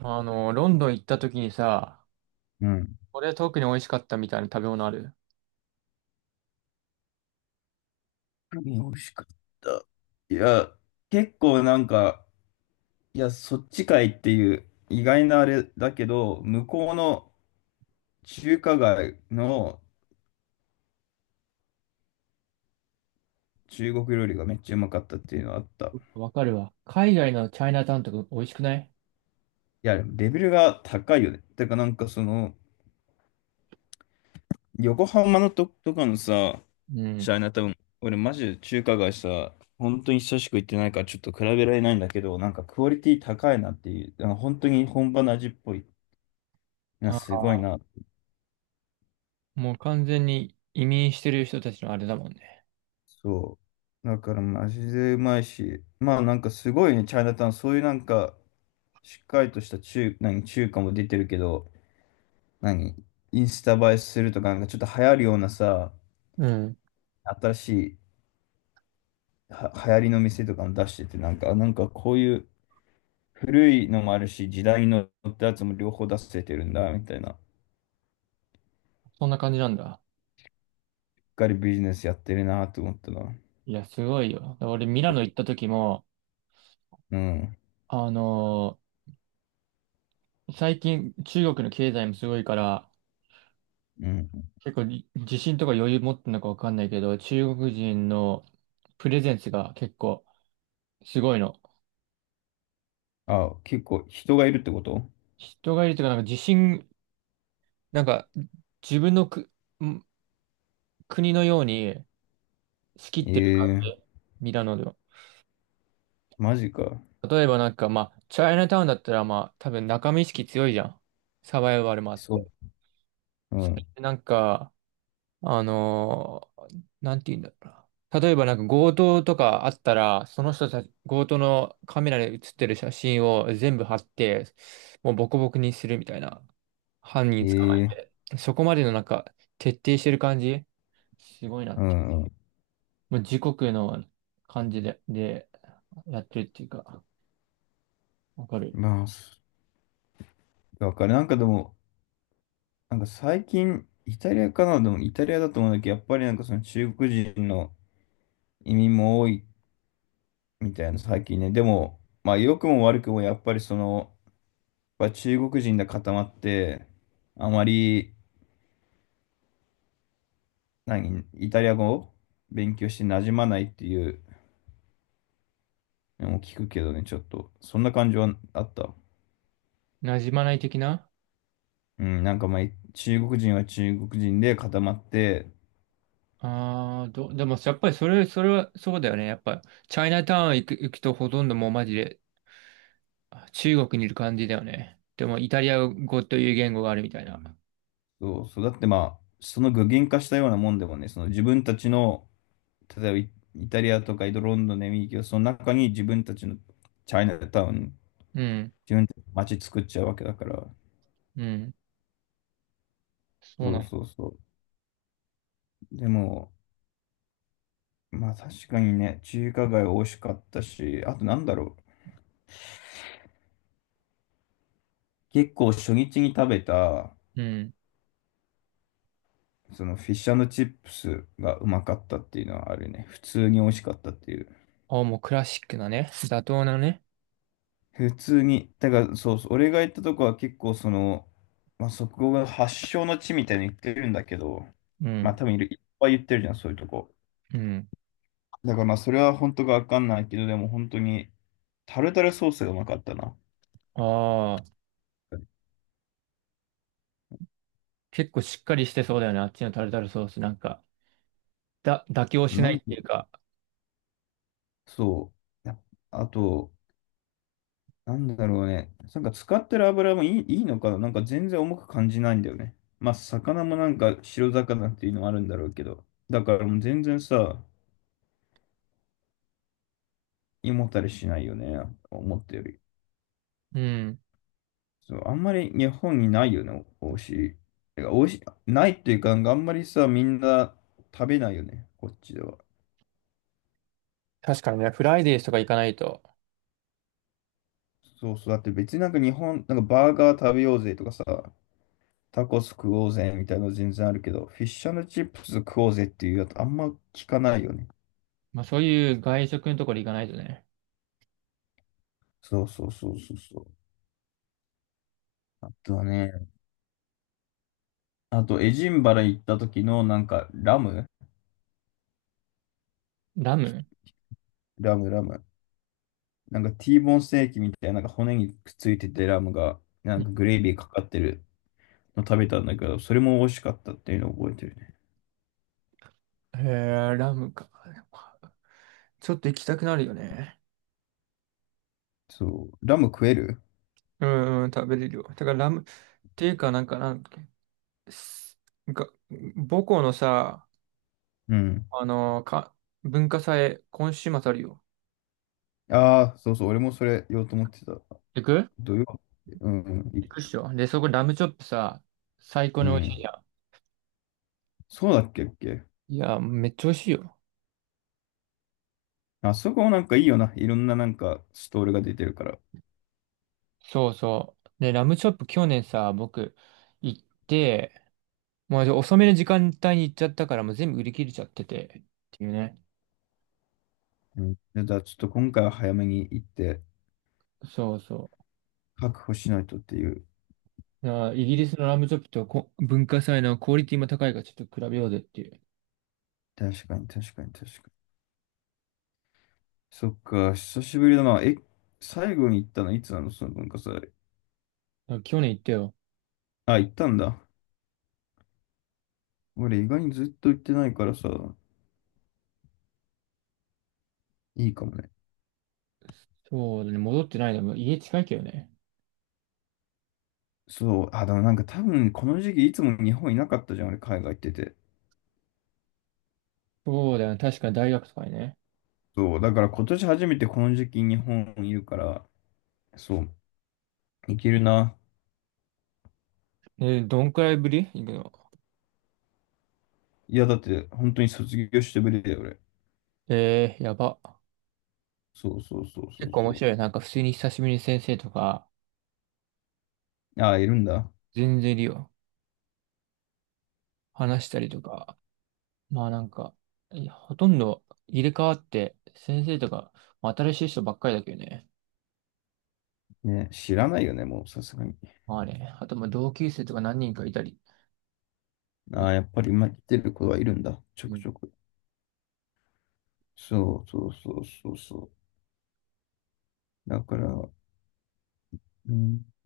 ロンドン行った時にさ、うん。これ特に美味しかったみたいな食べ物ある？何が美味しかった？いや、結構なんか、いや、そっちかいっていう意外なあれだけど、向こうの中華街の中国料理がめっちゃうまかったっていうのはあった。いわかるわ。海外のチャイナタウンとか美味しくない？や、でもレベルが高いよね。てかなんかその、横浜のとかのさ、うん。チャイナタウン、俺マジで中華街さ、本当に久しく行ってないからちょっと比べられないんだけど、なんかクオリティ高いなっていう、あの本当に本場の味っぽいな、すあ、ごいな。もう完全に移民してる人たちのあれだもんね。そう。だからマジでうまいし、まあなんかすごいね、チャイナタウン、そういうなんか、しっかりとした中華も出てるけど、何、インスタ映えするとか、なんかちょっと流行るようなさ、うん。新しいは流行りの店とかも出してて、なんか、あなんかこういう古いのもあるし、時代のってやつも両方出せてるんだ、みたいな。しそんな感じなんだ。っかりビジネスやってるなと思ったな。いや、すごいよ。だから俺、ミラノ行った時も、うん、あの最近中国の経済もすごいから、うん。結構自信とか余裕持ってんのかわかんないけど、中国人のプレゼンスが結構すごいの。あ、結構人がいるってこと？人がいるというか、なんか自信なんか、自分のん国のように仕切ってる感ええ、じ、ミラノでは。マジか。例えばなんか、まあ、チャイナタウンだったら、まあ、多分仲間意識強いじゃん。サバイバルもあっそう。て。うそれん。でなんか、なんて言うんだろうな。例えばなんか強盗とかあったら、その人たち、強盗のカメラで写ってる写真を全部貼って、もうボコボコにするみたいな。犯人捕まええ、え。そこまでのなんか、徹底してる感じ、すごいな。うん。まあ、時刻の感じで、やってるっていうか、わかる。まあ、そだからなんかでも、なんか最近、イタリアかな、でもイタリアだと思うんだけど、やっぱりなんかその中国人の移民も多いみたいな最近ね。でも、まあ良くも悪くもやっぱりその、やっぱ中国人で固まって、あまり、何、イタリア語を勉強して馴染まないっていうのも聞くけどね、ちょっと。そんな感じはあった。馴染まない的な。うん、なんかまあ中国人は中国人で固まって、ああー、でも、やっぱりそれはそうだよね。やっぱ、チャイナタウン行くとほとんどもうマジで中国にいる感じだよね。でも、イタリア語という言語があるみたいな。そうそう。だってまあ、その具現化したようなもんでもね、その自分たちの、例えばイイタリアとかイドロンドンのエミリキオその中に自分たちのチャイナタウン、うん、自分たちの街作っちゃうわけだから。うん、そうそなうの。そうそう。でも、まあ確かにね、中華街美味しかったし、あとなんだろう。結構初日に食べた、うん。そのフィッシュチップスがうまかったっていうのはあるね。普通に美味しかったっていう。ああ、もうクラシックなね。妥当なね。普通に、だからそうそう、俺が行ったとこは結構その、まあ、そこが発祥の地みたいに言ってるんだけど、うまあん、多分いっぱい言ってるじゃん、そういうとこ。うん。だからまあそれは本当かわかんないけど、でも本当にタルタルソースがうまかったな。ああ、結構しっかりしてそうだよね。あっちのタルタルソースなんか。妥協しななんいっていうか。そう。やあと、なんだろうね。なんか使ってる油もいいのかな、なんか全然重く感じないんだよね。まあ魚もなんか白魚っていうのもあるんだろうけど。だからもう全然さ、胃もたれしないよね。思ったより。うん。そう、あんまり日本にないよね、おいしい。てか、おいしい、ないっていうか、なんかあんまりさ、みんな食べないよね、こっちでは。確かにね、フライデーとか行かないと。そうそう、だって別になんか日本、なんかバーガー食べようぜとかさ、タコス食おうぜみたいなの全然あるけど、フィッシュチップス食おうぜっていうやつあんま聞かないよね。まあそういう外食のところ行かないとね。そうそうそうそうそう。あとはね、あとエジンバラ行った時のなんかラムラム。ラムラム。なんか T ボーンステーキみたいな、なんか骨にくっついててラムが、なうんん。かグレービーかかってるの食べたんだけど、それも美味しかったっていうのを覚えてるね。へえ、ラムか。ちょっと行きたくなるよね。そう。ラム食える？うんうん、食べれるよ。だからラム、っていうか、すなんか母校のさ、うん。あのか、文化祭、今週末あるよ。ああ、そうそう。俺もそれ言おうと思ってた。行く？土曜日。うん。い、行くっしょ。で、そこラムチョップさ、最高うに美味しいん。じゃそうだっけっけ？ん。いや、めっちゃ美味しいよ。あそこもなんかいいよな。いろんななんかストールが出てるから。そうそう。で、ラムチョップ去年さ、僕行って、もうじゃあ遅めの時間帯に行っちゃったから、もう全部売り切れちゃってて、っていうね。うん。じゃあちょっと今回は早めに行ってそうそ確保しないとっていう。う。だからイギリスのラムチョップとこ文化祭のクオリティも高いからちょっと比べようぜっていう。だか確かに確かに確かに。そっか、久しぶりだな。え、最後に行ったのいつなの、その文化祭。ら去年行ったよ。あ、行ったんだ。俺意外にずっと行ってないからさ、いいかもね。そうだね、戻ってないでもう家近いけどね。そう、あ、でもなんか多分この時期いつも日本いなかったじゃん、俺海外行ってて。そうだよね、確かに大学とかにね。そう、だから今年初めてこの時期日本いるから、そう、いけるな。どんくらいぶり行くの？いや、だって本当に卒業してぶりだよ、俺。えー、やば。そうそうそうそ結う構面そ白いよ。なんか普通に久しぶりに先生とか、う。ああ、いるんだ。全然いるよ。話したりとか。まあなんか、いやほとんど入れ替わって、先生とか、まあ新しい人ばっかりだけどね。ね、知らないよね、もうさすがに。まあね。あと、まあ、同級生とか何人かいたり。ああ、やっぱり今来てる子はいるんだ、ちょうくちん。ょく。そうそうそうそうそう。だから、うん、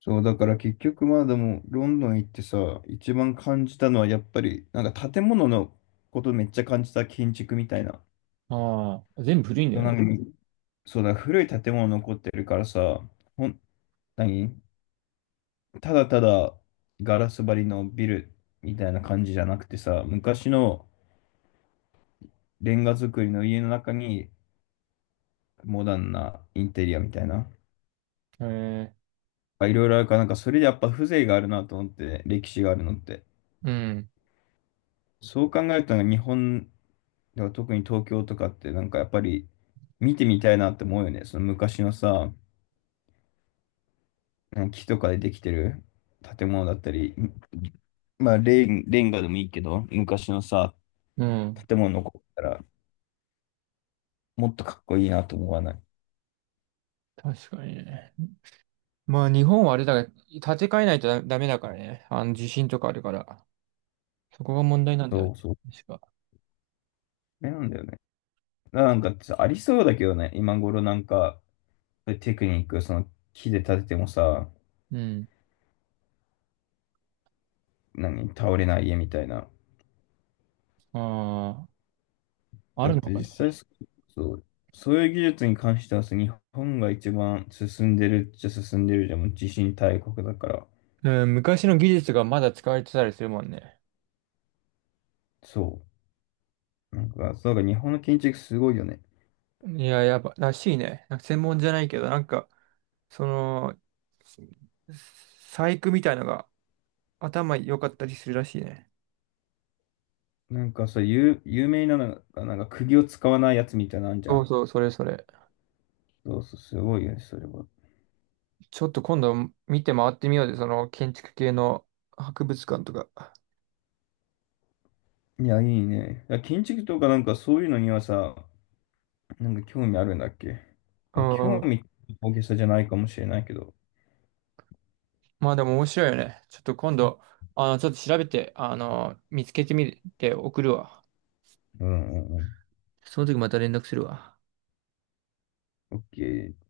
そう、だから結局まあでも、ロンドン行ってさ、一番感じたのはやっぱり、なんか建物のことめっちゃ感じた、建築みたいな。ああ、全部古いんだそう、よなんね。かみ、うん、そうだ、古い建物残ってるからさ、ほん、何、ただただガラス張りのビルみたいな感じじゃなくてさ、昔のレンガ造りの家の中にモダンなインテリアみたいな。へえ。あ、いろいろあるから、なんかそれでやっぱ風情があるなと思って、歴史があるのって。うん。そう考えると日本でも特に東京とかってなんかやっぱり見てみたいなって思うよね。その昔のさ、うん、木とかでできてる建物だったり、まあレンガでもいいけど、昔のさ、うん。建物残ったらもっとかっこいいなと思わない？確かにね。まあ、日本はあれだが、建て替えないとダメだからね。地震とかあるから。そこが問題なんだよそね。うそう。確か。それなんだよね。なんかさありそうだけどね、今頃なんか、テクニック、その木で建ててもさ、うん。何、倒れない家みたいな。ああ、あだっるのてか実ね。際そう、そういう技術に関してはさ、日本が一番進んでるっちゃ進んでるじゃん、もう地震大国だから。うん、昔の技術がまだ使われてたりするもんね。そう。なんか、そうだから日本の建築すごいよね。いや、やっぱ、らしいね。なんか専門じゃないけど、なんか、その、細工みたいのが頭良かったりするらしいね。なんかさ、有名なのが、なんか釘を使わないやつみたいなのあんじゃそうん。そう、それそれ。そうそう、すごいよね、それは。ちょっと今度見て回ってみようで、その建築系の博物館とか。いや、いいね。いや、建築とかなんかそういうのにはさ、なんか興味あるんだっけ？うあ、んう興ん。味大げさじゃないかもしれないけど。まあでも面白いよね。ちょっと今度、ちょっと調べて、見つけてみて送るわ。うんうんうその時また連絡するわ。ん。OK。